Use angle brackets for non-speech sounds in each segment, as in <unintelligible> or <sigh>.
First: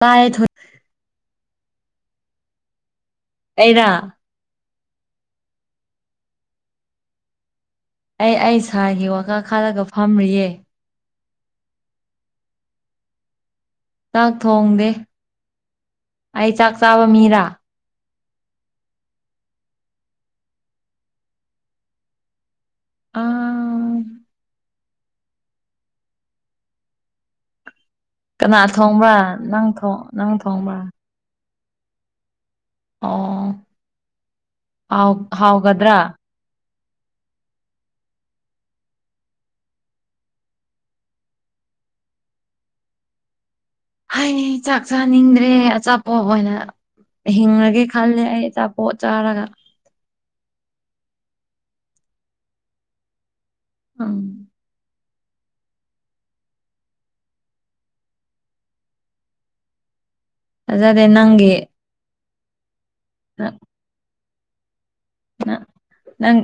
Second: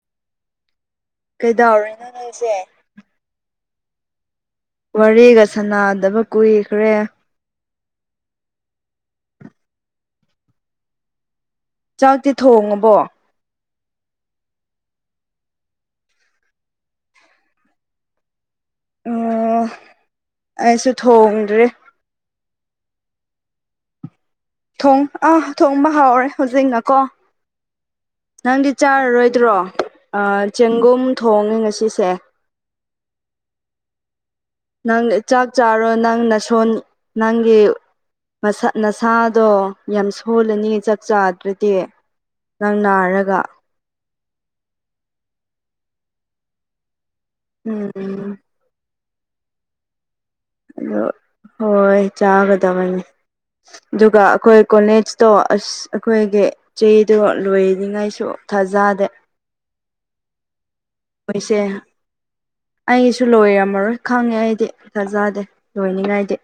ꯥꯏꯣꯏ ꯀꯩꯗꯧꯔꯤꯅꯣ ꯅꯪꯁꯦ ꯑꯩꯗ ꯋꯥꯔꯤꯒ ꯁꯥꯟꯅꯗꯕ ꯀꯨꯏꯈ꯭ꯔꯦ ꯑꯩ ꯑꯩ ꯁꯥꯥꯏꯒꯤ ꯋꯥꯀꯥ ꯈꯥꯜꯂꯒ ꯐꯝꯔꯤꯌꯦ ꯆꯥꯛꯇꯤ ꯊꯣꯡꯉꯕꯣ ꯆꯥꯛ ꯊꯣꯡꯗꯦ ꯑꯩ ꯆꯥꯛ ꯆꯥꯕ ꯃꯤꯔꯥ ꯑꯣ ꯑꯩꯁꯨ ꯊꯣꯡꯗ꯭ꯔꯦ ꯑꯥ ꯊꯣꯡ ꯑꯥ ꯊꯣꯡꯕ ꯍꯥꯎꯔꯦ ꯍꯧꯖꯤꯛꯅꯀꯣ ꯀꯅꯥ ꯅꯪꯗꯤ ꯊꯣꯡꯕ꯭ꯔꯥ ꯆꯥꯔꯔꯣꯏꯗ꯭ꯔꯣ ꯅꯪ ꯊꯣꯡ ꯅꯪ ꯊꯣꯡꯕ꯭ꯔꯥ ꯆꯦꯡꯒꯨꯝ ꯊꯣꯡꯉꯦ ꯉꯁꯤꯁꯦ ꯑꯥ ꯅꯪ ꯆꯥꯛ ꯆꯥꯔꯣ ꯅꯪ ꯅꯁꯣꯟ ꯅꯪꯒꯤ ꯁ ꯅꯁꯥꯗꯣ ꯌꯥꯝ ꯁꯣꯜꯂꯅꯤ ꯆꯥꯛ ꯆꯥꯗ꯭ꯔꯗꯤ ꯅꯪ ꯅꯥꯔꯒ ꯍꯥꯏꯅꯦ ꯆꯥꯛ ꯆꯥꯅꯤꯡꯗ꯭ꯔꯦ ꯑꯆꯥꯄꯣꯠ ꯑꯣꯏꯅ ꯍꯤꯡꯉꯒꯦ ꯈꯜꯂꯦ ꯎꯝ ꯑꯩ ꯑꯆꯥꯄꯣꯠ ꯆꯥꯔꯒ ꯑꯗꯣ ꯍꯣꯏ ꯆꯥꯒꯗꯕꯅꯤ ꯎꯝ ꯑꯗꯨꯒ ꯑꯩꯈꯣꯏ ꯀꯣꯂꯦꯖ ꯇꯣ ꯑꯁ ꯑꯩꯈꯣꯏꯒꯤ ꯆꯦꯗꯣ ꯂꯣꯏꯔꯤꯉꯩꯁꯨ ꯊꯥꯖꯗꯦ ꯑꯗꯦ ꯅꯪꯦ ꯃꯣꯏꯁꯦ ꯑꯩꯁꯨ ꯂꯣꯏꯔꯝꯃꯔꯣꯏ ꯈꯪꯉꯦ ꯑꯩꯗꯤ ꯊꯥꯖꯗꯦ ꯂꯣꯏꯅꯤꯡꯉꯥꯏꯗꯤ ꯅꯪ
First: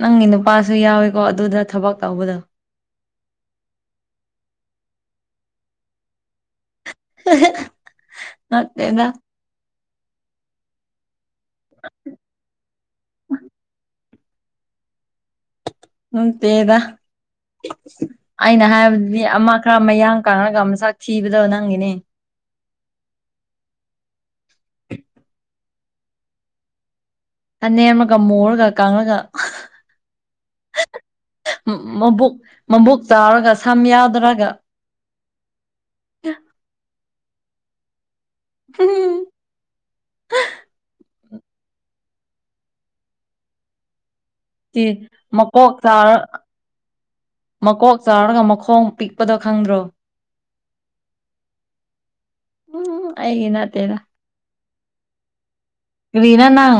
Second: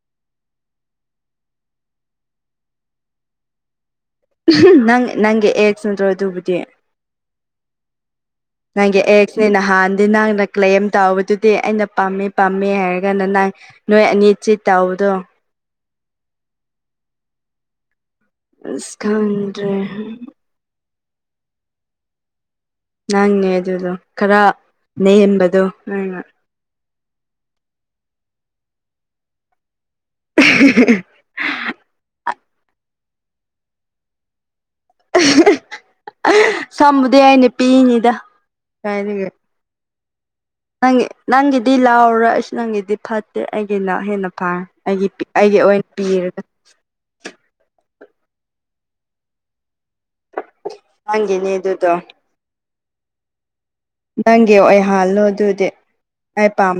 ꯅꯪꯒꯤ ꯅꯨꯄꯥꯁꯨ ꯌꯥꯎꯋꯤ ꯀꯣ ꯑꯗꯨꯗ ꯊꯕꯛ ꯇꯧꯕꯗ ꯅꯪ ꯅꯪꯒꯤ ꯑꯦꯛꯁ ꯅꯠꯇ꯭ꯔꯣ ꯑꯗꯨꯕꯨꯗꯤ ꯅꯪ ꯅꯠꯇꯦꯗ ꯑꯦꯁꯅꯤꯅ ꯍꯥꯥꯟ ꯑꯗꯩ ꯅꯪꯅ ꯀ꯭ꯂꯦꯝ ꯇꯥꯎꯕꯗꯨꯗꯤ ꯑꯩꯅ ꯄꯥꯝꯃꯦ ꯄꯥꯝꯃꯦ ꯍꯥꯏꯔꯒꯅ ꯅꯍꯪ ꯅꯣꯏ ꯑꯅꯤ ꯎꯆꯤꯠꯥꯎꯗꯣ ꯎ ꯇꯗ ꯑꯩꯅ ꯑꯁ ꯍꯥꯏꯕꯗꯤ ꯑꯃ ꯈꯪꯗ꯭ꯔꯦ ꯈꯔ ꯃꯌꯥꯡ ꯀꯥꯉꯒ ꯃꯁꯛ ꯊꯤꯕꯗꯕ ꯅꯪꯒꯤꯅꯦ ꯅꯪꯅꯦꯦ ꯑꯗꯨꯗꯣ ꯈꯔ ꯅꯦꯝꯕꯗꯣ ꯅꯪꯅ ꯑ ꯅꯦꯝꯃꯒ ꯃꯣꯨꯔꯒ ꯀꯥꯡꯂꯒ ꯃꯕꯨꯛ ꯃꯕꯨꯛ ꯆꯥꯎꯔꯒ ꯁꯝ ꯌꯥꯗꯔꯒ ꯁꯝꯕꯗꯤ ꯑꯩꯅ ꯄꯤꯏꯉꯤꯗ ꯍꯝ ꯅꯪꯒꯤ ꯅꯪꯒꯤꯗꯤ ꯂꯥꯎꯔꯣ ꯑꯩꯁꯨ ꯅꯪꯒꯤꯗꯤ ꯐꯠꯇꯦ ꯑꯩꯒꯤꯅ ꯍꯦꯟꯅ ꯑꯩꯒꯤ ꯑꯩꯒꯤ ꯃꯀꯣꯛ ꯑꯣꯏꯅ ꯆꯥꯎꯔ ꯄꯤꯔꯒ ꯃꯀꯣꯛ ꯆꯥꯔꯒ ꯃꯈꯣꯡ ꯄꯤꯛꯄꯗ ꯈꯪꯗ꯭ꯔꯣ ꯅꯦꯅꯦ ꯑꯗꯨꯗꯨꯗꯣ ꯎꯝ ꯑꯩꯒꯤꯅꯥꯇꯦꯅ ꯀꯦ ꯑꯣꯏ ꯍꯥꯜꯂꯣ ꯑꯗꯨꯗꯤ ꯀꯔꯤꯅ ꯑꯩ ꯅꯪ ꯄꯥꯝ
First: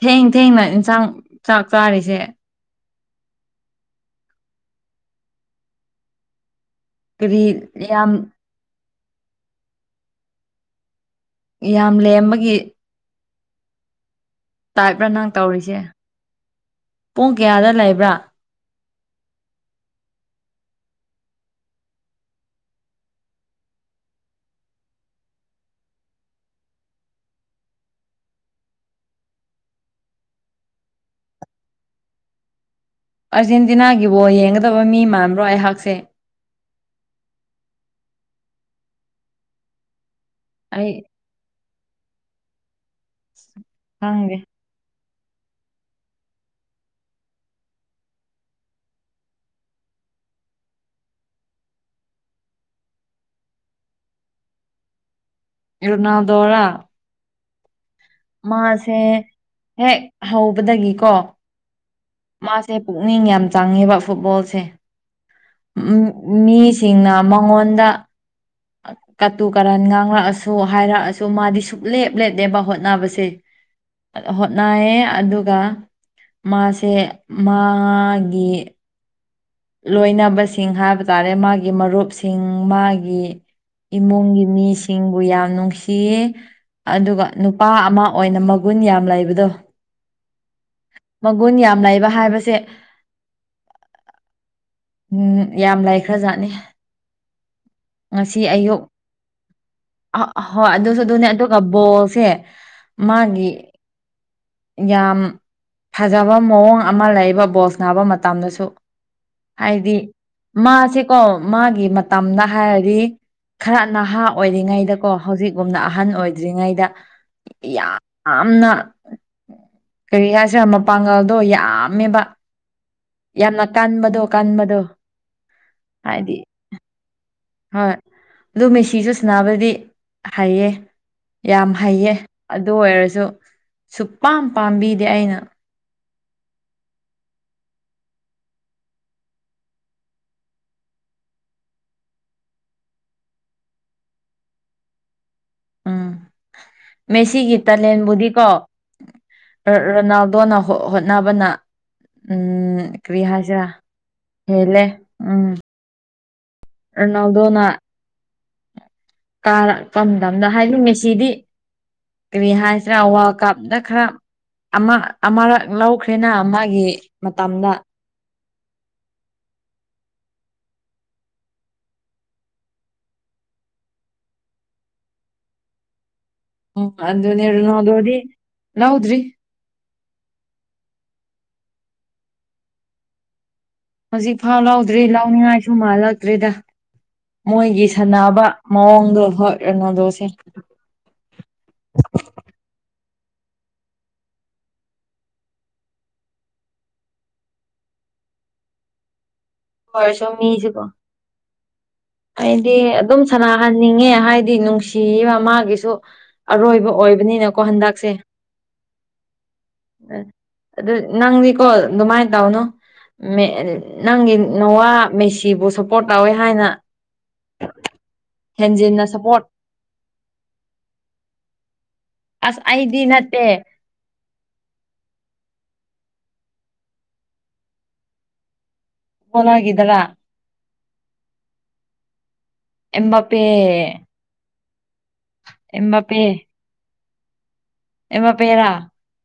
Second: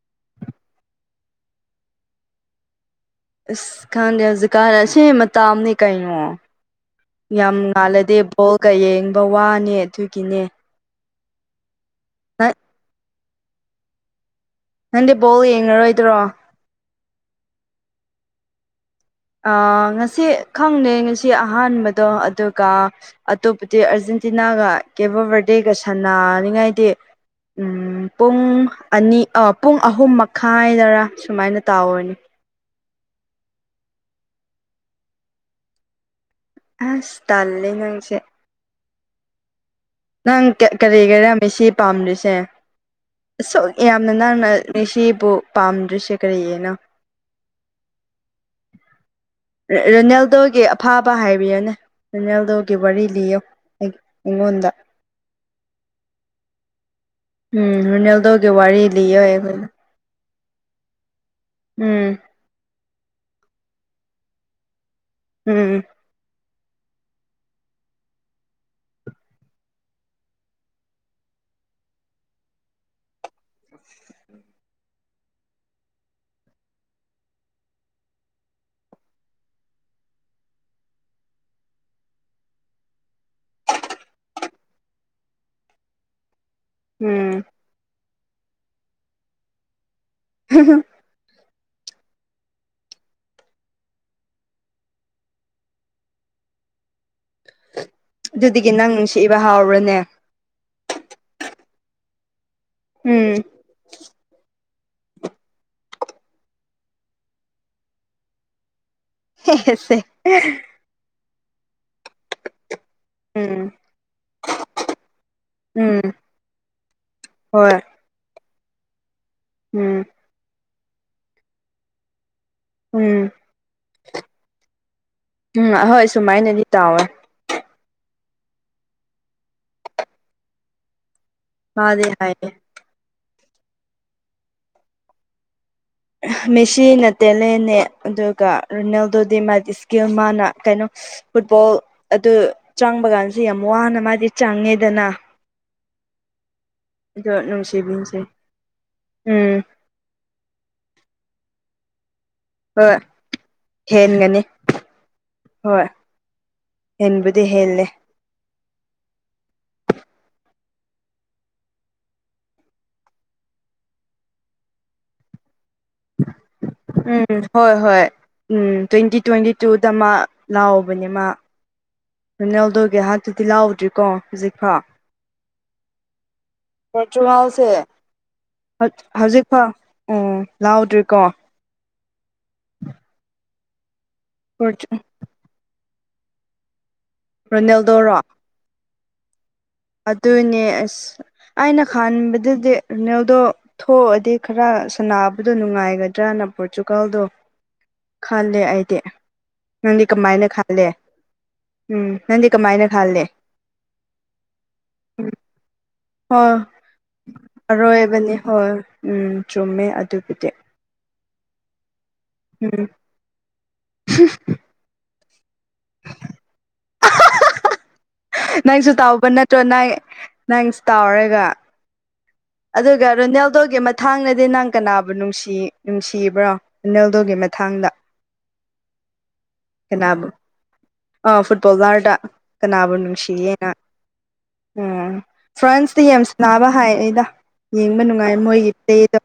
ꯊꯦꯡ ꯊꯦꯡꯅ ꯏꯟꯁꯥꯡ ꯆꯥꯛ ꯆꯥꯔꯤꯁꯦ ꯑꯁ ꯈꯪꯗꯦ ꯍꯧꯖꯤꯛꯀꯥꯟꯂꯁꯦ ꯃꯇꯥꯝꯅꯦ ꯀꯩꯅꯣ ꯀꯔꯤ ꯌꯥꯝ ꯌꯥꯝ ꯉꯥꯜꯂꯗꯤꯦ ꯕꯣꯜꯒ ꯌꯦꯡꯕ ꯋꯥꯅꯦ ꯑꯗꯨꯒꯤꯅꯦ ꯌꯥꯝ ꯂꯦꯝ ꯅꯪ ꯑꯃꯒꯤ ꯇꯥꯏꯕ꯭ꯔꯥ ꯅꯪꯗꯤ ꯅꯪ ꯕꯣꯜ ꯇꯧꯔꯤꯁꯦ ꯌꯦꯡꯉꯔꯣꯏꯗ꯭ꯔꯣ ꯄꯨꯡ ꯀꯌꯥꯗ ꯂꯩꯕ꯭ꯔꯥ ꯉꯁꯤ ꯈꯪꯅꯩ ꯉꯁꯤ ꯑꯍꯥꯟꯕꯗꯣ ꯑꯗꯨꯒ ꯑꯇꯣꯞꯄꯗꯤ ꯑꯔꯖꯤꯦꯟ ꯑꯦꯟꯇꯤꯅꯥꯒ ꯀꯦꯕ ꯕꯥꯔꯗꯦꯒ ꯁꯥꯟꯅꯅꯤꯉꯥꯏꯗꯤ ꯎꯝ ꯄꯨꯡ ꯑꯅꯤ ꯄꯨꯡ ꯑꯍꯨꯝ ꯃꯈꯥꯏꯗꯔꯥ ꯁꯨꯃꯥꯏꯅ ꯇꯥꯎꯔꯅꯤ ꯑꯥꯔꯖꯦꯟꯇꯤꯅꯥꯒꯤꯕꯨꯣ ꯌꯦꯡꯒꯗꯕ ꯃꯤ ꯃꯥꯟꯕ꯭ꯔꯣ ꯑꯩꯍꯥꯛꯁꯦ ꯑ ꯁ ꯇꯂꯅꯁꯦ ꯅꯪ ꯑꯩ ꯀꯔꯤ ꯂꯩꯔꯝꯃꯤ ꯁꯤ ꯄꯥꯝꯂꯤꯁꯦ ꯁ ꯌꯥꯝꯅ ꯈꯪꯗꯦ ꯅꯅꯥꯪꯟꯅ ꯁꯤ ꯄꯥꯝꯗ꯭ꯔꯤꯁꯦ ꯀꯔꯤꯌꯦꯅ ꯔꯣꯅꯦꯜꯗꯣꯒꯤ ꯑꯐꯥꯕ ꯍꯥꯏꯕꯤꯌꯅꯦ ꯇꯣꯀꯦꯕꯤ ꯂꯣ ꯏꯉꯣꯗ ꯏꯔꯅꯥꯎꯗꯣꯔꯥ ꯎꯝ ꯍꯅꯦꯜꯗꯒꯦ ꯋꯥꯔꯤꯔ ꯂꯩ ꯌꯥꯈꯅ ꯍꯦꯛ ꯍꯧꯕꯗꯒꯤꯀꯣ ꯎꯝ ꯁꯦ ꯄꯨꯛꯅꯤꯡ ꯌꯥꯝ ꯆꯪꯉꯦꯕ ꯐꯨꯠꯕꯣꯜꯁꯦ ꯎꯝ ꯃꯤꯁꯤꯡꯅ ꯃꯉꯣꯟꯗ ꯀꯇꯨ ꯀꯔꯟ ꯉꯥꯡꯂꯛꯑꯁꯨ ꯍꯥꯏꯔꯛꯑꯁꯨ ꯃꯥꯗꯤ ꯁꯨꯡꯛꯂꯦꯞ ꯂꯦꯞꯅꯦꯕ ꯍꯣꯠꯅꯕꯁꯦ ꯍꯣꯠꯅꯌꯦ ꯑꯗꯨꯒ ꯃꯥꯁꯦ ꯃꯥꯒꯤ ꯂꯣꯏꯅꯕꯁꯤꯡ ꯍꯥꯏꯕ ꯇꯥꯔꯦ ꯃꯥꯒꯤ ꯃꯔꯨꯞꯁꯤꯡ ꯃꯥꯒꯤ ꯏꯃꯨꯡꯒꯤ ꯃꯤꯁꯤꯡꯕꯨ ꯌꯥꯝ ꯅꯨꯡꯁꯤꯌꯦ ꯑꯗꯨꯒ ꯎꯝ ꯅꯨꯄꯥ ꯑꯃ ꯑꯣꯏꯅ ꯃꯒꯨꯟ ꯌꯥꯝ ꯂꯩꯕꯗꯣ ꯍ ꯃꯒꯨꯟ ꯌꯥꯝ ꯂꯩꯕ ꯍꯥꯏꯕꯁꯦ ꯎꯝ ꯌꯥꯝ ꯂꯥꯏ ꯈꯔꯖꯥꯠꯅꯤ ꯉꯁꯤ ꯑꯗꯨꯗꯒꯤ ꯑꯌꯨꯛ ꯅꯪ ꯅꯨꯡꯁꯤꯕ ꯍꯥꯎꯔꯅꯦ ꯑ ꯍꯣꯏ ꯑꯗꯨꯁꯨ ꯑꯗꯨꯅꯦ ꯑꯗꯨꯒ ꯕꯣꯜꯁꯦ ꯎꯝ ꯃꯥꯒꯤꯦ ꯌꯥꯝ ꯐꯖꯕ ꯃꯑꯣꯡ ꯑꯃ ꯂꯩꯕ ꯕꯣꯁ ꯅꯥꯕ ꯃꯇꯝꯗꯁꯨ ꯍꯦ ꯍꯥꯏꯗꯤ ꯍꯦꯁꯦ ꯃꯥꯁꯦꯀꯣ ꯃꯥꯒꯤ ꯃꯇꯝꯗ ꯍꯥꯏꯔꯒ ꯎꯝ ꯈꯔ ꯅꯍꯥ ꯑꯣꯏꯔꯤꯉꯩꯗꯀꯣ ꯍꯧꯖꯤꯛꯒꯨꯝꯅ ꯎꯝ ꯑꯍꯟ ꯑꯣꯏꯗ꯭ꯔꯤꯉꯩꯗ ꯍꯣꯏ ꯌꯥꯝꯅ ꯎꯝ ꯀꯔꯤ ꯍꯥꯏꯁꯤꯔ ꯃꯄꯥꯡꯒꯜꯗꯣ ꯌꯥꯝꯃꯦꯕ ꯎꯝ ꯌꯥꯝꯅ ꯀꯥꯟꯕꯗꯣ ꯀꯥꯟꯕꯗꯣ ꯎꯝ ꯑꯍꯣꯏ ꯍꯥꯏꯗꯤ ꯁꯨꯃꯥꯏꯅꯗꯤ ꯇꯥꯎꯋꯦ ꯍꯣꯏ ꯑꯗꯨ ꯃꯦꯁꯤꯁꯨ ꯁꯅꯕꯗꯤ ꯍꯥꯏꯌꯦ ꯌꯥꯝ ꯃꯥꯗꯤ ꯍꯩꯌꯦ ꯍꯥꯏꯌꯦ ꯑꯗꯨ ꯑꯣꯏꯔꯁꯨ ꯁꯨꯄꯥꯝ ꯄꯥꯝꯕꯤꯗꯤꯦ ꯑꯩꯅ ꯃꯦꯁꯤꯅ ꯇꯦꯂꯦꯟꯅꯦ ꯑꯗꯨꯒ ꯔꯣꯅꯦꯜꯗꯣꯗꯤ ꯃꯥꯗꯤ ꯏꯁꯀꯤꯜ ꯃꯥꯅ ꯀꯩꯅꯣ ꯐꯨꯠꯕꯣꯜ ꯑꯗꯨ ꯆꯪꯕ ꯀꯥꯟꯁꯤꯦ ꯌꯥꯝ ꯋꯥꯅ ꯃꯥꯗꯤ ꯆꯪꯉꯦꯗꯅ ꯎꯝ ꯑꯗꯣ ꯃꯦꯁꯤꯒꯤ ꯅꯨꯡꯁꯤꯕꯤꯁꯦ ꯇꯥꯂꯦꯟꯕꯨꯗꯤꯀꯣ ꯎꯝ ꯔꯣꯅꯥꯜꯗꯣꯅ ꯍꯣꯠꯅꯕꯅ ꯎꯝ ꯍꯣꯏ ꯀ꯭ꯔꯤꯌꯥꯁꯤ ꯍꯦꯟꯒꯅꯤ ꯍꯦꯦ ꯎꯝ ꯍꯕꯗꯤ ꯍꯦꯜꯂꯦ ꯀꯥꯔꯛꯄꯗꯝꯗ ꯍꯥꯏꯅꯤꯡꯃꯦ ꯁꯤꯗꯤ ꯀꯔꯤ ꯍꯥꯏꯁꯤꯔꯥ ꯋꯥꯔꯜ ꯀꯞꯇ ꯈꯔ ꯑꯃ ꯑꯃꯛ ꯎꯝ ꯍꯣꯏ ꯍꯣꯏ ꯎꯝ ꯇ꯭ꯋꯦꯟꯇꯤ ꯇ꯭ꯋꯦꯟꯇꯤ ꯇꯨꯗ ꯃꯥ ꯂꯥꯛꯕꯅꯦ ꯃꯥ ꯐꯅꯦꯜꯗꯒꯦꯍꯥꯛꯠꯇꯨꯗꯤ ꯂꯥꯛꯎꯗ꯭ꯔꯤꯀꯣ ꯍꯧꯖꯤꯛꯐꯥꯎ ꯎꯝ ꯑꯗꯨꯅꯦ ꯆꯤꯍꯥꯎꯁꯦ ꯔꯣꯅꯥꯜꯗꯣꯗꯤ ꯂꯧꯗ꯭ꯔꯤ ꯍꯧꯖꯤꯛ ꯐꯥꯎ ꯑꯣ ꯂꯥꯛꯗ꯭ꯔꯤꯀꯣ ꯍꯧꯖꯤꯛꯐꯥꯎ ꯂꯧꯗ꯭ꯔꯤ ꯂꯥꯎꯅꯤꯡꯉꯥꯏꯁꯨ ꯃꯥꯜꯂꯛꯇ꯭ꯦꯗ ꯃꯣꯏꯒꯤ ꯔꯣꯅꯦꯜꯗꯣꯔꯣ ꯁꯥꯟꯅꯕ ꯃꯣꯡꯒ ꯍꯣꯏ ꯔꯣꯅꯥꯜꯗꯣꯁꯦ ꯑꯗꯨꯅꯦ ꯑꯁ ꯑꯩꯅ ꯈꯟꯕꯗꯗꯤ ꯔꯤꯅꯦꯜꯗꯣ ꯊꯣꯛꯑꯗꯤ ꯈꯔ ꯁꯕꯗꯣ ꯅꯨꯡꯉꯥꯏꯒꯗ꯭ꯔꯅ ꯄꯣꯔꯆꯨꯒꯥꯜꯗꯣ ꯈꯜꯂꯦ ꯑꯩꯗꯤ ꯅꯪꯗꯤ ꯑꯣꯏꯔꯁꯨ ꯀꯃꯥꯏꯅ ꯃꯤꯁꯤꯀꯣ ꯈꯜꯂꯦ ꯎꯝ ꯅꯪꯗꯤ ꯑꯩꯗꯤ ꯀꯃꯥꯏꯅ ꯑꯗꯨꯝ ꯈꯜꯂꯦ ꯁꯥꯟꯅꯍꯟꯅꯤꯡꯉꯦ ꯍꯥꯏꯗꯤ ꯅꯨꯡꯁꯤꯕ ꯃꯥꯒꯤꯁꯨ ꯑꯔꯣꯏꯕ ꯑꯣꯏꯕꯅꯤꯅꯀꯣ ꯍꯟꯗꯛꯁꯦ ꯍꯔꯣꯏꯕꯅꯤ ꯍꯣꯏ ꯎꯝ ꯇꯃꯦ ꯑꯗꯨꯕꯨꯗꯤ ꯑꯗꯨ ꯅꯪꯗꯤꯀꯣ ꯑꯗꯨꯃꯥꯏꯅ ꯇꯧꯅꯣ ꯎꯝ ꯅꯪꯒꯤ ꯅꯋꯥ ꯃꯦꯁꯤ ꯀꯤꯕꯨ ꯁꯞꯄꯣꯔꯠ ꯇꯧꯋꯦ ꯍꯥꯏꯅ ꯅꯪꯁꯨ ꯍꯦꯟꯖꯤꯟꯅ ꯇꯥꯎꯕ ꯁꯞꯄꯣꯔꯠ ꯅꯠꯇ꯭ꯔꯣ ꯅꯪ ꯅꯪꯁꯨ ꯇꯥꯎꯔꯒ ꯑꯁ ꯑꯩꯗꯤ ꯑꯗꯨꯒ ꯅꯠꯇꯦ ꯔꯨꯗꯦꯜꯗꯣꯒꯤ ꯃꯊꯥꯡꯅꯗꯤ ꯅꯪ ꯀꯅꯥꯕꯨ ꯅꯨꯡꯁꯤ ꯅꯨꯡꯁꯤꯕ꯭ꯔꯣ ꯑꯦꯅꯦꯜꯗꯨꯒꯤ ꯃꯇꯊꯥꯡꯗ ꯍꯂꯒꯗꯔꯥ ꯑꯥ ꯐꯨꯠꯕꯣꯜ ꯔꯗ ꯀꯅꯥꯕꯨ ꯑꯦꯝꯕꯥꯄꯦ ꯅꯨꯡꯁꯤꯌꯦꯦꯅ ꯎꯝ ꯐ꯭ꯔꯥꯟꯁꯇ ꯑꯦꯝꯕꯥꯄꯦ ꯌꯥꯝꯁ ꯅꯥꯕ ꯍꯥꯏ ꯑꯩꯗ ꯌꯦꯡꯕ ꯅꯨꯡꯉꯥꯏ ꯑꯦꯝꯕꯥꯄꯦꯔꯥ ꯃꯣꯏꯒꯤꯗ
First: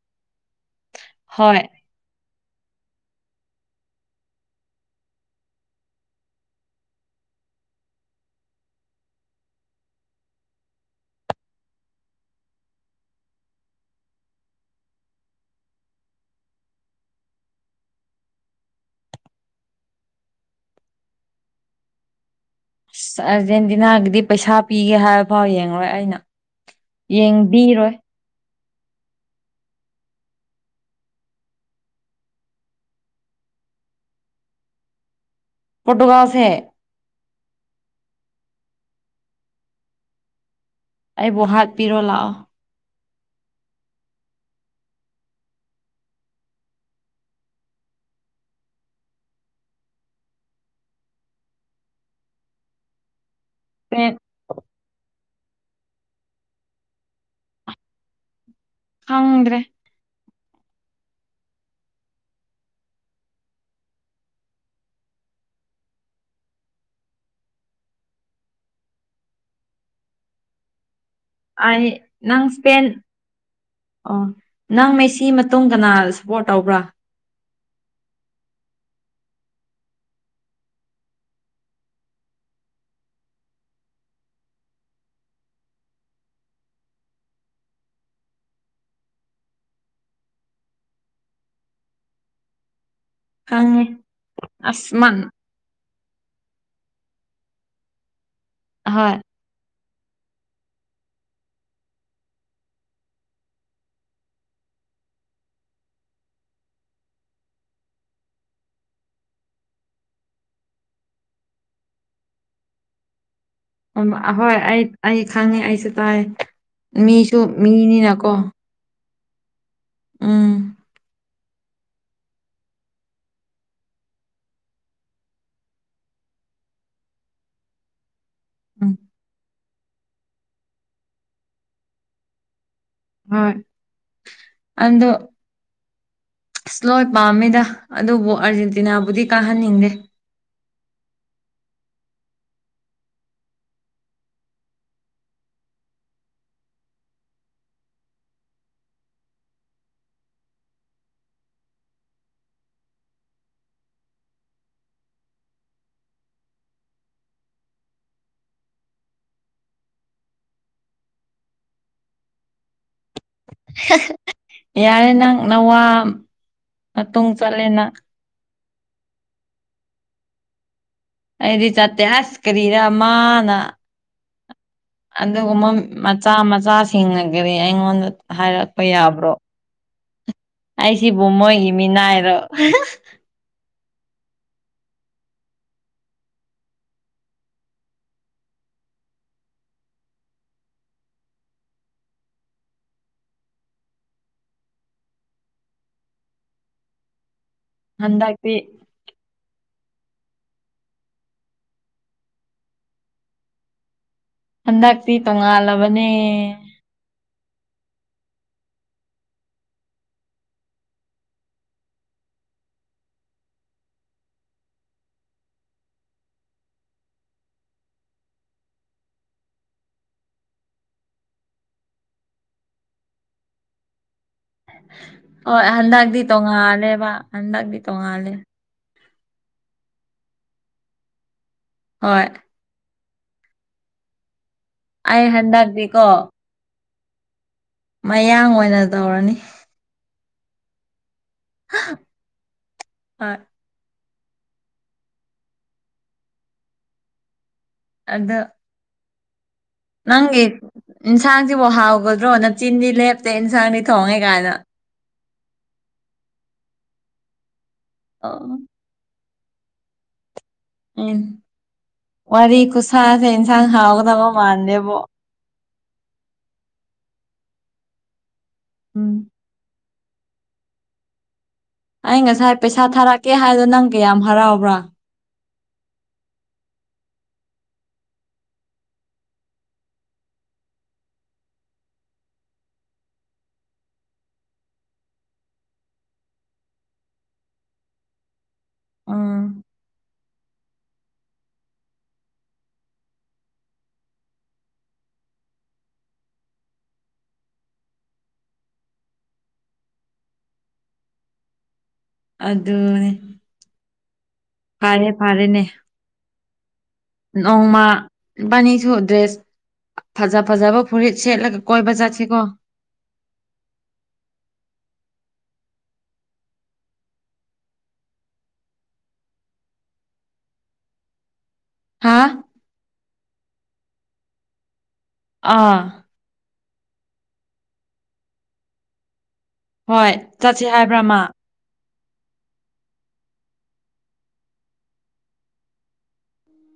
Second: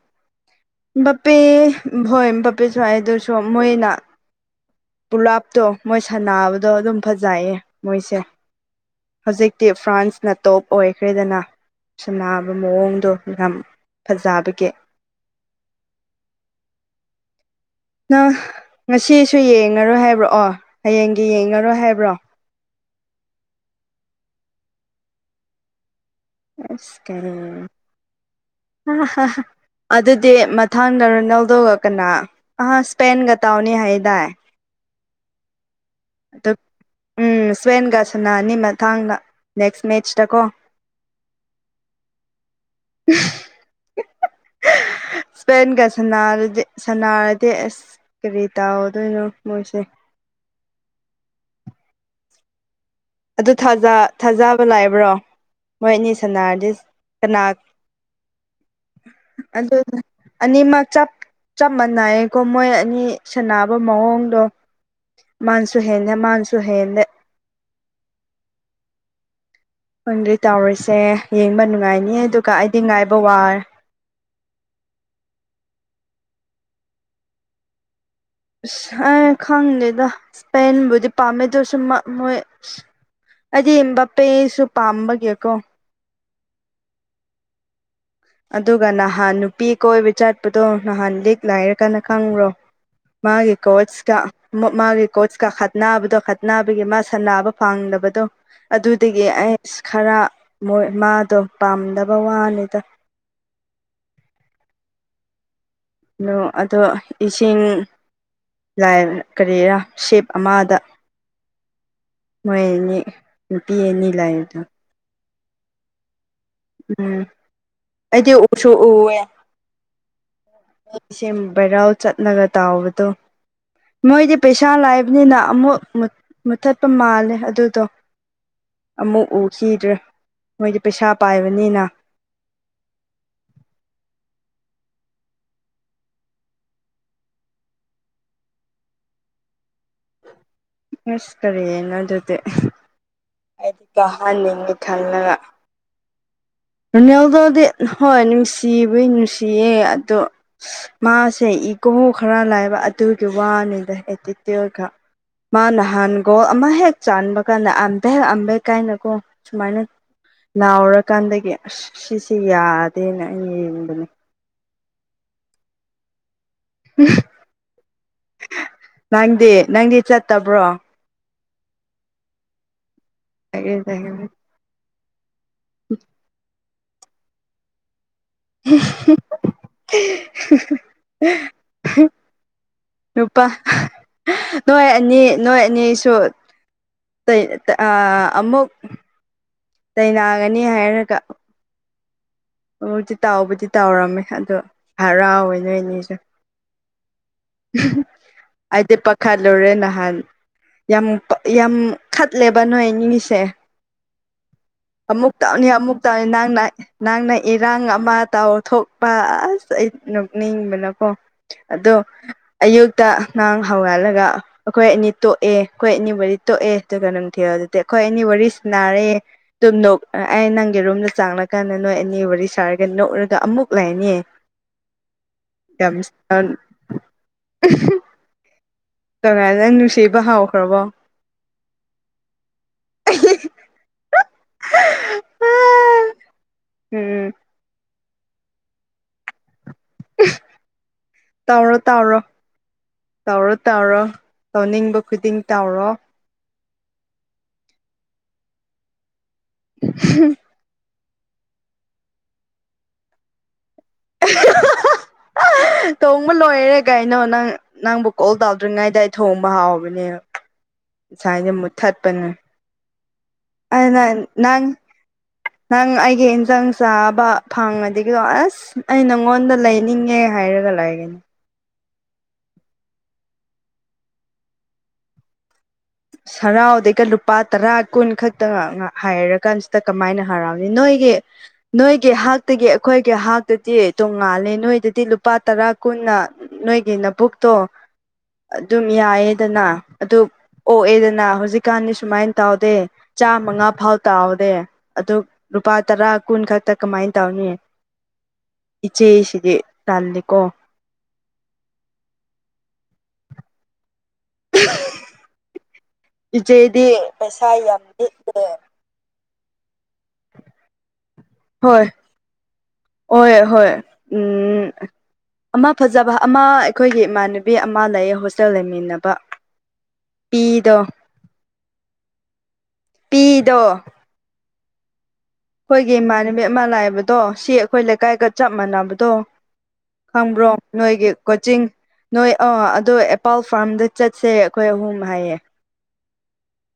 ꯕꯄꯦ ꯍꯣꯏ ꯍꯣꯏ ꯕꯄꯦꯁꯨ ꯍꯥꯏ ꯑꯗꯨꯁꯨ ꯃꯣꯏꯅ ꯄꯨꯂꯥꯞꯇꯣ ꯃꯣꯏ ꯁꯥꯟꯅꯕꯗꯣ ꯑꯗꯨꯝ ꯐꯖꯩꯌꯦ ꯃꯣꯏꯁꯦ ꯍꯧꯖꯤꯛꯇꯤ ꯐ꯭ꯔꯥꯟꯁꯅ ꯇꯣꯞ ꯑꯣꯏꯈ꯭ꯔꯦꯗꯅ ꯁꯕ ꯃꯑꯣꯡꯗꯣ ꯌꯥꯝ ꯐꯖꯕꯒꯤꯦ ꯅꯪ ꯉꯁꯤꯁꯨ ꯌꯦꯡꯂꯡꯉꯔꯣꯏ ꯍꯥꯏꯕ꯭ꯔꯣꯑꯣ ꯍꯌꯦꯡꯒꯤ ꯌꯦꯡꯉꯔꯣꯏ ꯍꯥꯏꯕ꯭ꯔꯣ ꯑꯁ ꯑꯥꯔꯖꯦꯟꯇꯤꯅꯥꯒꯤꯗꯤ ꯄꯩꯁꯥ ꯄꯤꯒꯦ ꯍꯥꯏꯕ ꯐꯥꯎ ꯌꯦꯡꯂꯡꯉꯔꯣꯏ ꯑꯩꯅ ꯑꯁ ꯀ ꯌꯦꯡꯕꯤꯔꯣꯏ ꯑꯗꯨꯗꯤ ꯃꯊꯪꯗ ꯔꯣꯅꯦꯜꯗꯒ ꯀꯅꯥ ꯑ ꯏꯁꯄꯦꯟꯒ ꯇꯥꯎꯅꯤ ꯍꯥꯏꯗꯥꯏ ꯄꯣꯗꯨꯒꯥꯥꯁꯦ ꯑꯗꯨ ꯎꯝ ꯁ꯭ꯋꯦꯟꯒ ꯁꯅ ꯑꯅꯤ ꯃꯇꯥꯡꯗ ꯅꯦꯛꯁ ꯃꯦꯠꯆꯇꯀꯣ ꯑꯩꯕꯨ ꯍꯥꯠꯄꯤꯔꯣ ꯂꯥꯛꯑꯣ <inaudible> <unintelligible> ꯏꯁꯄꯦꯟꯒꯗꯤ ꯁꯅꯔꯗꯤ ꯑꯁ ꯀꯔꯤ ꯇꯧꯗꯣꯏꯅꯣ ꯃꯣꯏꯁꯦ ꯑꯗꯨ ꯊꯥꯖꯕ ꯂꯥꯛꯑꯕ꯭ꯔꯣ ꯃꯣꯏꯅꯤ ꯁꯅꯥꯔꯗꯤ ꯀꯅꯥ ꯍꯥꯎꯗ꯭ꯔꯦ ꯑꯅꯤꯃꯛꯞ ꯆꯞ ꯃꯥꯟꯅꯩꯌꯦꯀꯣ ꯃꯣꯏ ꯑꯅꯤ ꯁꯅꯕ ꯃꯑꯣꯡꯗꯣ ꯃꯥꯟꯁꯨ ꯍꯦꯟꯗ ꯃꯥꯟꯁꯨ ꯍꯦꯟꯗ ꯈꯪꯗꯦ ꯇꯧꯔꯤꯁꯦ ꯌꯦꯡꯕ ꯑꯩ ꯅꯨꯡꯉꯥꯏꯅꯤꯌꯦ ꯅꯪ ꯑꯗꯨꯒ ꯑꯩꯗꯤ ꯏꯁꯄꯦꯟ ꯉꯥꯏꯕ ꯋꯥꯔꯦ ꯑꯣ ꯅꯪ ꯉꯩꯁꯤ ꯃꯇꯨꯡ ꯀꯅꯥ ꯁꯄꯣꯔꯠ ꯇꯧꯕ꯭ꯔꯥ ꯑꯁ ꯑꯩ ꯈꯪꯗꯦꯗ ꯏꯁꯄꯦꯟꯕꯨꯗꯤ ꯄꯥꯝꯃꯦꯗꯨꯧꯁꯨ ꯃꯣꯏ ꯑꯁ ꯑꯩ ꯏ ꯄꯦꯁꯨ ꯄꯥꯝꯕꯒꯀꯣ ꯑꯗꯨꯒ ꯅꯍꯥꯟ ꯅꯨꯄꯤ ꯀꯣꯏꯕ ꯆꯠꯄꯗꯣ ꯅꯍꯥꯟ ꯂꯤꯛ ꯂꯥꯏꯔ ꯀꯅ ꯈꯪꯕ꯭ꯔꯣ ꯃꯥꯒꯤꯦ ꯈꯪꯉꯦ ꯀꯣꯠꯀ ꯑꯁ ꯃꯥꯒꯤ ꯃꯟ ꯀꯣꯆꯀ ꯈꯠꯅꯥ ꯍꯥꯕꯗ ꯈꯠꯅꯕꯒꯤ ꯃꯥ ꯁꯅꯥꯕ ꯐꯪꯗꯕꯗꯣ ꯑꯍꯣꯏ ꯑꯗꯨꯗꯒꯤ ꯑꯩ ꯈꯔ ꯃꯣꯏ ꯃꯥꯗꯣ ꯄꯥꯝꯗꯕ ꯋꯥꯅꯤꯗ ꯑꯗꯣ ꯏꯁꯤꯡ ꯀꯔꯤꯔꯥ ꯁꯦꯞ ꯑꯃꯗ ꯃꯣꯏꯅꯤ ꯎ ꯍꯣꯏ ꯑꯩ ꯑꯩ ꯈꯪꯉꯦ ꯑꯩꯁꯨ ꯇꯥꯏ ꯎꯝ ꯃꯤꯁꯨ ꯃꯤꯅꯤꯅꯀꯣ ꯑꯩꯗꯤ ꯎꯁꯨ ꯎꯝ ꯑꯩ ꯏꯁꯦ ꯕꯩꯔꯥꯥꯎ ꯆꯠꯅꯒ ꯇꯥꯎꯕꯗꯣ ꯃꯣꯏꯗꯤ ꯄꯩꯁꯥ ꯂꯥꯏꯕꯅꯤꯅ ꯑꯃꯨꯛ ꯃꯨꯊꯠꯄ ꯃꯥꯜꯂꯦ ꯑꯗꯨꯗꯣ ꯎꯝ ꯑꯃꯨꯛ ꯎꯈꯤꯗ꯭ꯔꯦ ꯃꯣꯏꯗꯤ ꯄꯩꯁꯥ ꯄꯥꯏꯕꯅꯤꯅ ꯍꯣꯏ ꯑꯗ ꯏꯁ꯭ꯂꯣꯏ ꯄꯥꯝꯃꯤꯗ ꯑꯗꯨꯕꯨ ꯑꯥꯔꯖꯦꯟꯇꯤꯅꯥꯕꯨꯗꯤ ꯀꯥꯍꯟꯅꯤꯡꯗꯦ ꯑꯁ ꯇꯔ ꯌꯦꯅꯖꯗꯤ ꯑꯩꯗꯤ ꯀꯥꯍꯟꯅꯤꯡꯗꯤꯦ ꯈꯜꯂꯒ ꯔꯨꯅꯦꯜꯗꯗꯤ ꯍꯣꯏ ꯅꯨꯡꯁꯤꯕꯩ ꯅꯨꯡꯁꯤꯌꯦ ꯑꯗꯣ ꯃꯥꯁꯦ ꯏꯒꯣ ꯈꯔ ꯂꯥꯏꯕ ꯑꯗꯨꯒꯤ ꯋꯥꯅꯤꯗ ꯑꯦꯇꯤꯇ꯭ꯌꯨꯠꯀ ꯃꯥ ꯅꯍꯥꯟꯒꯣ ꯑꯃ ꯍꯦꯛ ꯆꯥꯟꯕ ꯀꯥꯟꯗ ꯑꯗ ꯍꯦꯛ ꯑꯝꯕꯩ ꯀꯥꯏꯅꯀꯣ ꯁꯨꯃꯥꯏꯅ ꯂꯥꯎꯔꯀꯥꯟꯗꯒꯤ ꯑꯁ ꯁꯤꯁꯦ ꯌꯥꯗꯦꯅꯦ ꯌꯥꯔꯦ ꯅꯪ ꯅꯋꯥ ꯆꯠꯂꯅ ꯅꯪꯗꯤ ꯅꯪꯗꯤ ꯆꯠꯇꯕ꯭ꯔꯣ ꯑꯩꯗꯤ ꯆꯠꯇꯦ ꯑꯁ ꯀꯔꯤꯔ ꯃꯥꯅ ꯑꯗꯨꯒꯨꯝꯕ ꯃꯆꯥ ꯃꯆꯥꯁꯤꯡꯅꯒꯦ ꯑꯩꯉꯣꯟꯗ ꯍꯥꯏꯔꯛꯄ ꯌꯥꯕ꯭ꯔꯣ ꯑꯩꯁꯤꯕꯨ ꯃꯣꯏꯒꯤ ꯃꯤꯅꯥꯏꯔꯣ ꯅꯨꯨꯄꯥ ꯅꯣꯏ ꯑꯅꯤ ꯅꯣꯏ ꯑꯅꯤꯁꯨ ꯑꯃꯨꯛ ꯇꯅꯥꯒꯅꯤ ꯍꯥꯏꯔꯒ ꯑꯣꯛꯇꯤ ꯇꯥꯎꯕꯨꯗꯤ ꯇꯥꯎꯔꯝꯃꯦ ꯑꯗꯣ ꯍꯔꯥꯎꯋꯦ ꯅꯣꯏꯅꯦꯁꯨ ꯍꯟꯗꯛꯇꯤ ꯑꯥꯏꯗꯤ ꯄꯈꯂꯣꯔꯦꯅ ꯑꯍꯥꯟ ꯌꯥꯝ ꯌꯥꯝ ꯈꯠꯂꯦꯕ ꯅꯣꯏ ꯅꯤꯡꯁꯦ ꯍꯟꯗꯛꯇꯤ ꯑꯃꯃꯨꯛ ꯇꯅꯤ ꯑꯃꯨꯛ ꯇꯣꯡꯉꯥꯜꯂꯕꯅꯦ ꯇꯅꯤ ꯅ ꯅ ꯏꯔꯥꯡ ꯑꯃ ꯇꯥꯎꯊꯣꯛꯄ ꯑꯁ ꯑꯩ ꯅꯣꯛꯅꯤꯡꯕꯅꯀꯣ ꯑꯗꯣ ꯑꯌꯨꯛꯇ ꯉꯥꯡ ꯍꯧꯒꯜꯂꯒ ꯑꯩꯈꯣꯏ ꯑꯅꯤ ꯇꯣꯛꯑꯦ ꯑꯩꯈꯣꯏ ꯑꯅꯤꯕꯨꯗꯤ ꯇꯣꯛꯑꯦ ꯑꯗꯨꯒ ꯝꯊꯤ ꯑꯗꯨ ꯑꯩꯈꯣꯏ ꯑꯦꯅꯤ ꯋꯥꯔꯤꯁꯤ ꯅꯥꯔꯦ ꯑꯗꯨꯝ ꯅꯣꯛ ꯑꯩ ꯅꯪꯒꯤ ꯔꯨꯝꯗ ꯆꯥꯡꯂꯅꯥꯀꯥꯟꯗ ꯅꯣꯏ ꯑꯦꯅꯤ ꯋꯥꯔꯤ ꯋꯥꯔꯤ ꯁꯥꯔꯒ ꯅꯣꯛꯔꯒ ꯑꯃꯨꯛ ꯂꯥꯏꯅꯤꯅꯦꯌꯦ ꯍꯣꯏ ꯍꯟꯗꯛꯇꯤ ꯇꯣꯡꯉꯥꯜꯂꯦ ꯍꯟꯗꯛꯇꯤ ꯇꯣꯉꯥꯜꯂꯦ ꯀꯃꯥꯏꯅ ꯅꯪ ꯅꯨꯡꯁꯤꯕ ꯍꯥꯎꯈ꯭ꯔꯕꯣ ꯍꯣꯏ <inaudible> ꯑꯩ ꯍꯟꯗꯛꯗꯤꯦꯀꯣ ꯎꯝ ꯃꯌꯥꯡ ꯑꯣꯏꯅ ꯇꯧꯔꯅꯤ ꯇꯧꯔꯣ ꯇꯥꯎꯔꯣ ꯍꯣꯏ ꯇꯧꯔꯣ ꯇꯧꯔꯣ ꯇꯧꯅꯤꯡꯕ ꯈꯨꯗꯤꯡ ꯇꯧꯔꯣ ꯑꯗ ꯅꯪꯒꯤ ꯏꯟꯁꯥꯡꯁꯤꯕꯨ ꯍꯥꯎꯒꯗ꯭ꯔꯣ ꯅ ꯆꯤꯟꯗꯤ ꯂꯦꯞꯇꯦ ꯏꯟꯁꯥꯡꯅꯤ ꯇꯣꯡꯉꯦ ꯀꯥꯏꯅ ꯇꯣꯡꯕ ꯂꯣꯏꯔꯦ ꯀꯥꯏꯅꯣ ꯅꯪ ꯅꯪꯕꯨ ꯀꯣꯜ ꯑꯣ ꯇꯧꯗ꯭ꯔꯤꯉꯩꯗꯏ ꯊꯣꯡꯕ ꯍꯥꯎꯕꯅꯦ ꯎꯝ ꯉꯁꯥꯏꯗ ꯃꯨꯠꯊꯠꯄꯅꯦ ꯋꯥꯔꯤ ꯈꯨꯁꯥꯁꯦ ꯏꯟꯁꯥꯡ ꯑꯗꯨꯅ ꯍꯥꯎꯒꯗꯕ ꯅꯪ ꯃꯥꯟꯗꯦꯕꯣ <inaudible> ꯅꯪ ꯑꯩꯒꯤ ꯏꯟꯁꯥꯡ ꯆꯥꯕ ꯐꯪꯉꯗꯒꯤꯗꯣ ꯑꯁ ꯑꯩ ꯎꯝ ꯅꯪꯉꯣꯟꯗ ꯂꯩ ꯍꯥꯏꯅꯤꯡꯉꯦ ꯍꯥꯏꯔꯒ ꯂꯥꯛꯒꯅꯤ ꯑꯩ ꯉꯁꯥꯏ ꯄꯩꯁꯥ ꯊꯥꯔꯛꯀꯦ ꯍꯥꯏꯗꯣ ꯅꯪ ꯀꯌꯥꯝ ꯍꯔꯥꯎꯕ꯭ꯔꯥ <inaudible> ꯍꯔꯥꯎꯗꯩꯒ ꯂꯨꯄꯥ ꯇꯔꯥ ꯀꯨꯟ ꯈꯛꯇ ꯍꯥꯏꯔ ꯀꯥꯟꯁꯤꯗ ꯀꯃꯥꯏꯅ ꯍꯔꯥꯎꯅꯤ ꯅꯣꯏꯒꯤ ꯅꯣꯏꯒꯤ ꯍꯥꯛꯇꯒꯤ ꯑꯩꯈꯣꯏꯒꯤ ꯍꯥꯛꯇꯗꯤ ꯇꯣꯡꯉꯥꯜꯂꯦ ꯅꯣꯏꯗꯗꯤ ꯂꯨꯄꯥ ꯇꯔꯥ ꯀꯨꯟꯅ ꯅꯣꯏꯒꯤ ꯅ ꯄꯨꯛꯇꯛꯇꯣ <inaudible> ꯑꯗꯨꯝ ꯎꯝ ꯌꯥꯏꯌꯦꯗꯅ ꯑꯗꯨ ꯑꯣ ꯑꯦꯗꯅꯥ ꯍꯧꯖꯤꯛꯀꯥꯟꯗꯤ ꯁꯨꯃꯥꯏꯅ ꯇꯧꯗꯦ ꯆꯥꯃꯉꯥ ꯐꯥꯎ ꯇꯥꯎꯍꯗꯦ ꯑꯗꯨ ꯂꯨꯄꯥ ꯇꯔꯥ ꯀꯨꯟ ꯈꯛꯇ ꯀꯃꯥꯏꯅ ꯇꯧꯅꯤꯌꯦ <unintelligible> ꯏꯆꯦ ꯁꯤꯗꯤ ꯇꯜꯜꯂꯤꯦꯀꯣ ꯑꯗꯨꯗꯅꯦ ꯐꯥꯔꯦ ꯐꯥꯔꯦꯅꯦ ꯏꯆꯦꯗꯤ ꯄꯩꯁꯥ ꯌꯥꯝ ꯅꯣꯡꯣꯡꯃ ꯂꯤꯛꯂꯦ ꯅꯤꯁꯨ ꯗ꯭ꯔꯦꯁ ꯐꯖ ꯐꯖꯕ ꯐꯨꯔꯤꯠ ꯁꯦꯠꯂꯒ ꯍꯣꯏ ꯀꯣꯏꯕ ꯆꯠꯁꯤꯀꯣ ꯍꯣꯏ ꯍꯣꯏ ꯎꯝ ꯑꯃ ꯐꯖꯕ ꯑꯃ ꯑꯩꯈꯣꯏꯒꯤ ꯏꯃꯥꯟꯅꯕꯤ ꯑꯃ ꯂꯩꯌꯦ ꯍꯣꯁꯇꯦꯜ ꯂꯩꯃꯤꯟꯅꯕ ꯄꯤꯗ ꯍꯥ ꯤꯗ ꯑꯥ ꯑꯩꯈꯣꯏꯒꯤ ꯏꯃꯥꯟꯅꯕꯤ ꯑꯃ ꯂꯥꯛꯏꯕꯗꯣ ꯁꯤ ꯑꯩꯈꯣꯏ ꯂꯩꯀꯥꯏꯒ ꯆꯞ ꯃꯥꯟꯅꯕꯗꯣ ꯍꯣꯏ ꯈꯪꯕ꯭ꯔꯣ ꯆꯠꯁꯤ ꯍꯥꯏꯕ꯭ꯔꯥ ꯅꯣꯏꯒꯤ ꯃꯥ ꯀꯣꯆꯤꯡ ꯅꯣꯏ ꯑꯥ ꯑꯗꯣ ꯑꯦꯄꯥꯜ ꯐꯥꯔꯝꯗ ꯆꯠꯁꯦ ꯑꯩꯈꯣꯏ ꯑꯍꯨꯝ ꯍꯥꯏꯌꯦ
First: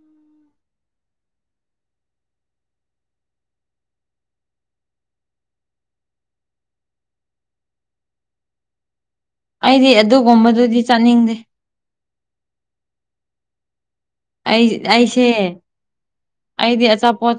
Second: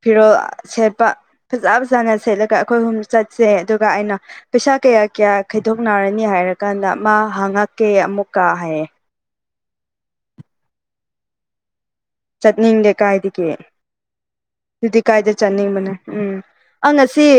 ꯐꯤꯔꯣꯜ ꯁꯦꯠꯄ ꯐꯖ ꯐꯖꯅ ꯁꯦꯠꯂꯒ ꯑꯩꯈꯣꯏ ꯑꯍꯨꯝ ꯆꯠꯁꯦ ꯑꯗꯨꯒ ꯑꯩꯅ ꯄꯩꯁꯥ ꯆꯥ ꯀꯌꯥ ꯀꯌꯥ ꯈꯥꯏꯗꯣꯛꯅꯔꯅꯤ ꯍꯥꯏꯔ ꯀꯥꯟꯗ ꯃꯥ ꯍꯪꯉꯛꯀꯦ ꯑꯃꯨꯛꯀ ꯍꯥꯏꯌꯦ ꯑꯩꯗꯤ ꯑꯗꯨꯒꯨꯝꯕꯗꯨꯗꯤ ꯆꯥꯅꯤꯡꯗꯦ ꯆꯠꯅꯤꯡꯗꯦ ꯀꯥꯏꯗꯒꯦ ꯑꯩ ꯑꯗꯨꯗꯤ ꯑꯩꯁꯦ ꯀꯥꯏꯗ ꯆꯥꯅꯤꯡꯕꯅꯦ ꯎꯝ ꯑꯩꯗꯤ ꯑ ꯉꯁꯤ ꯑꯆꯥꯄꯣꯠ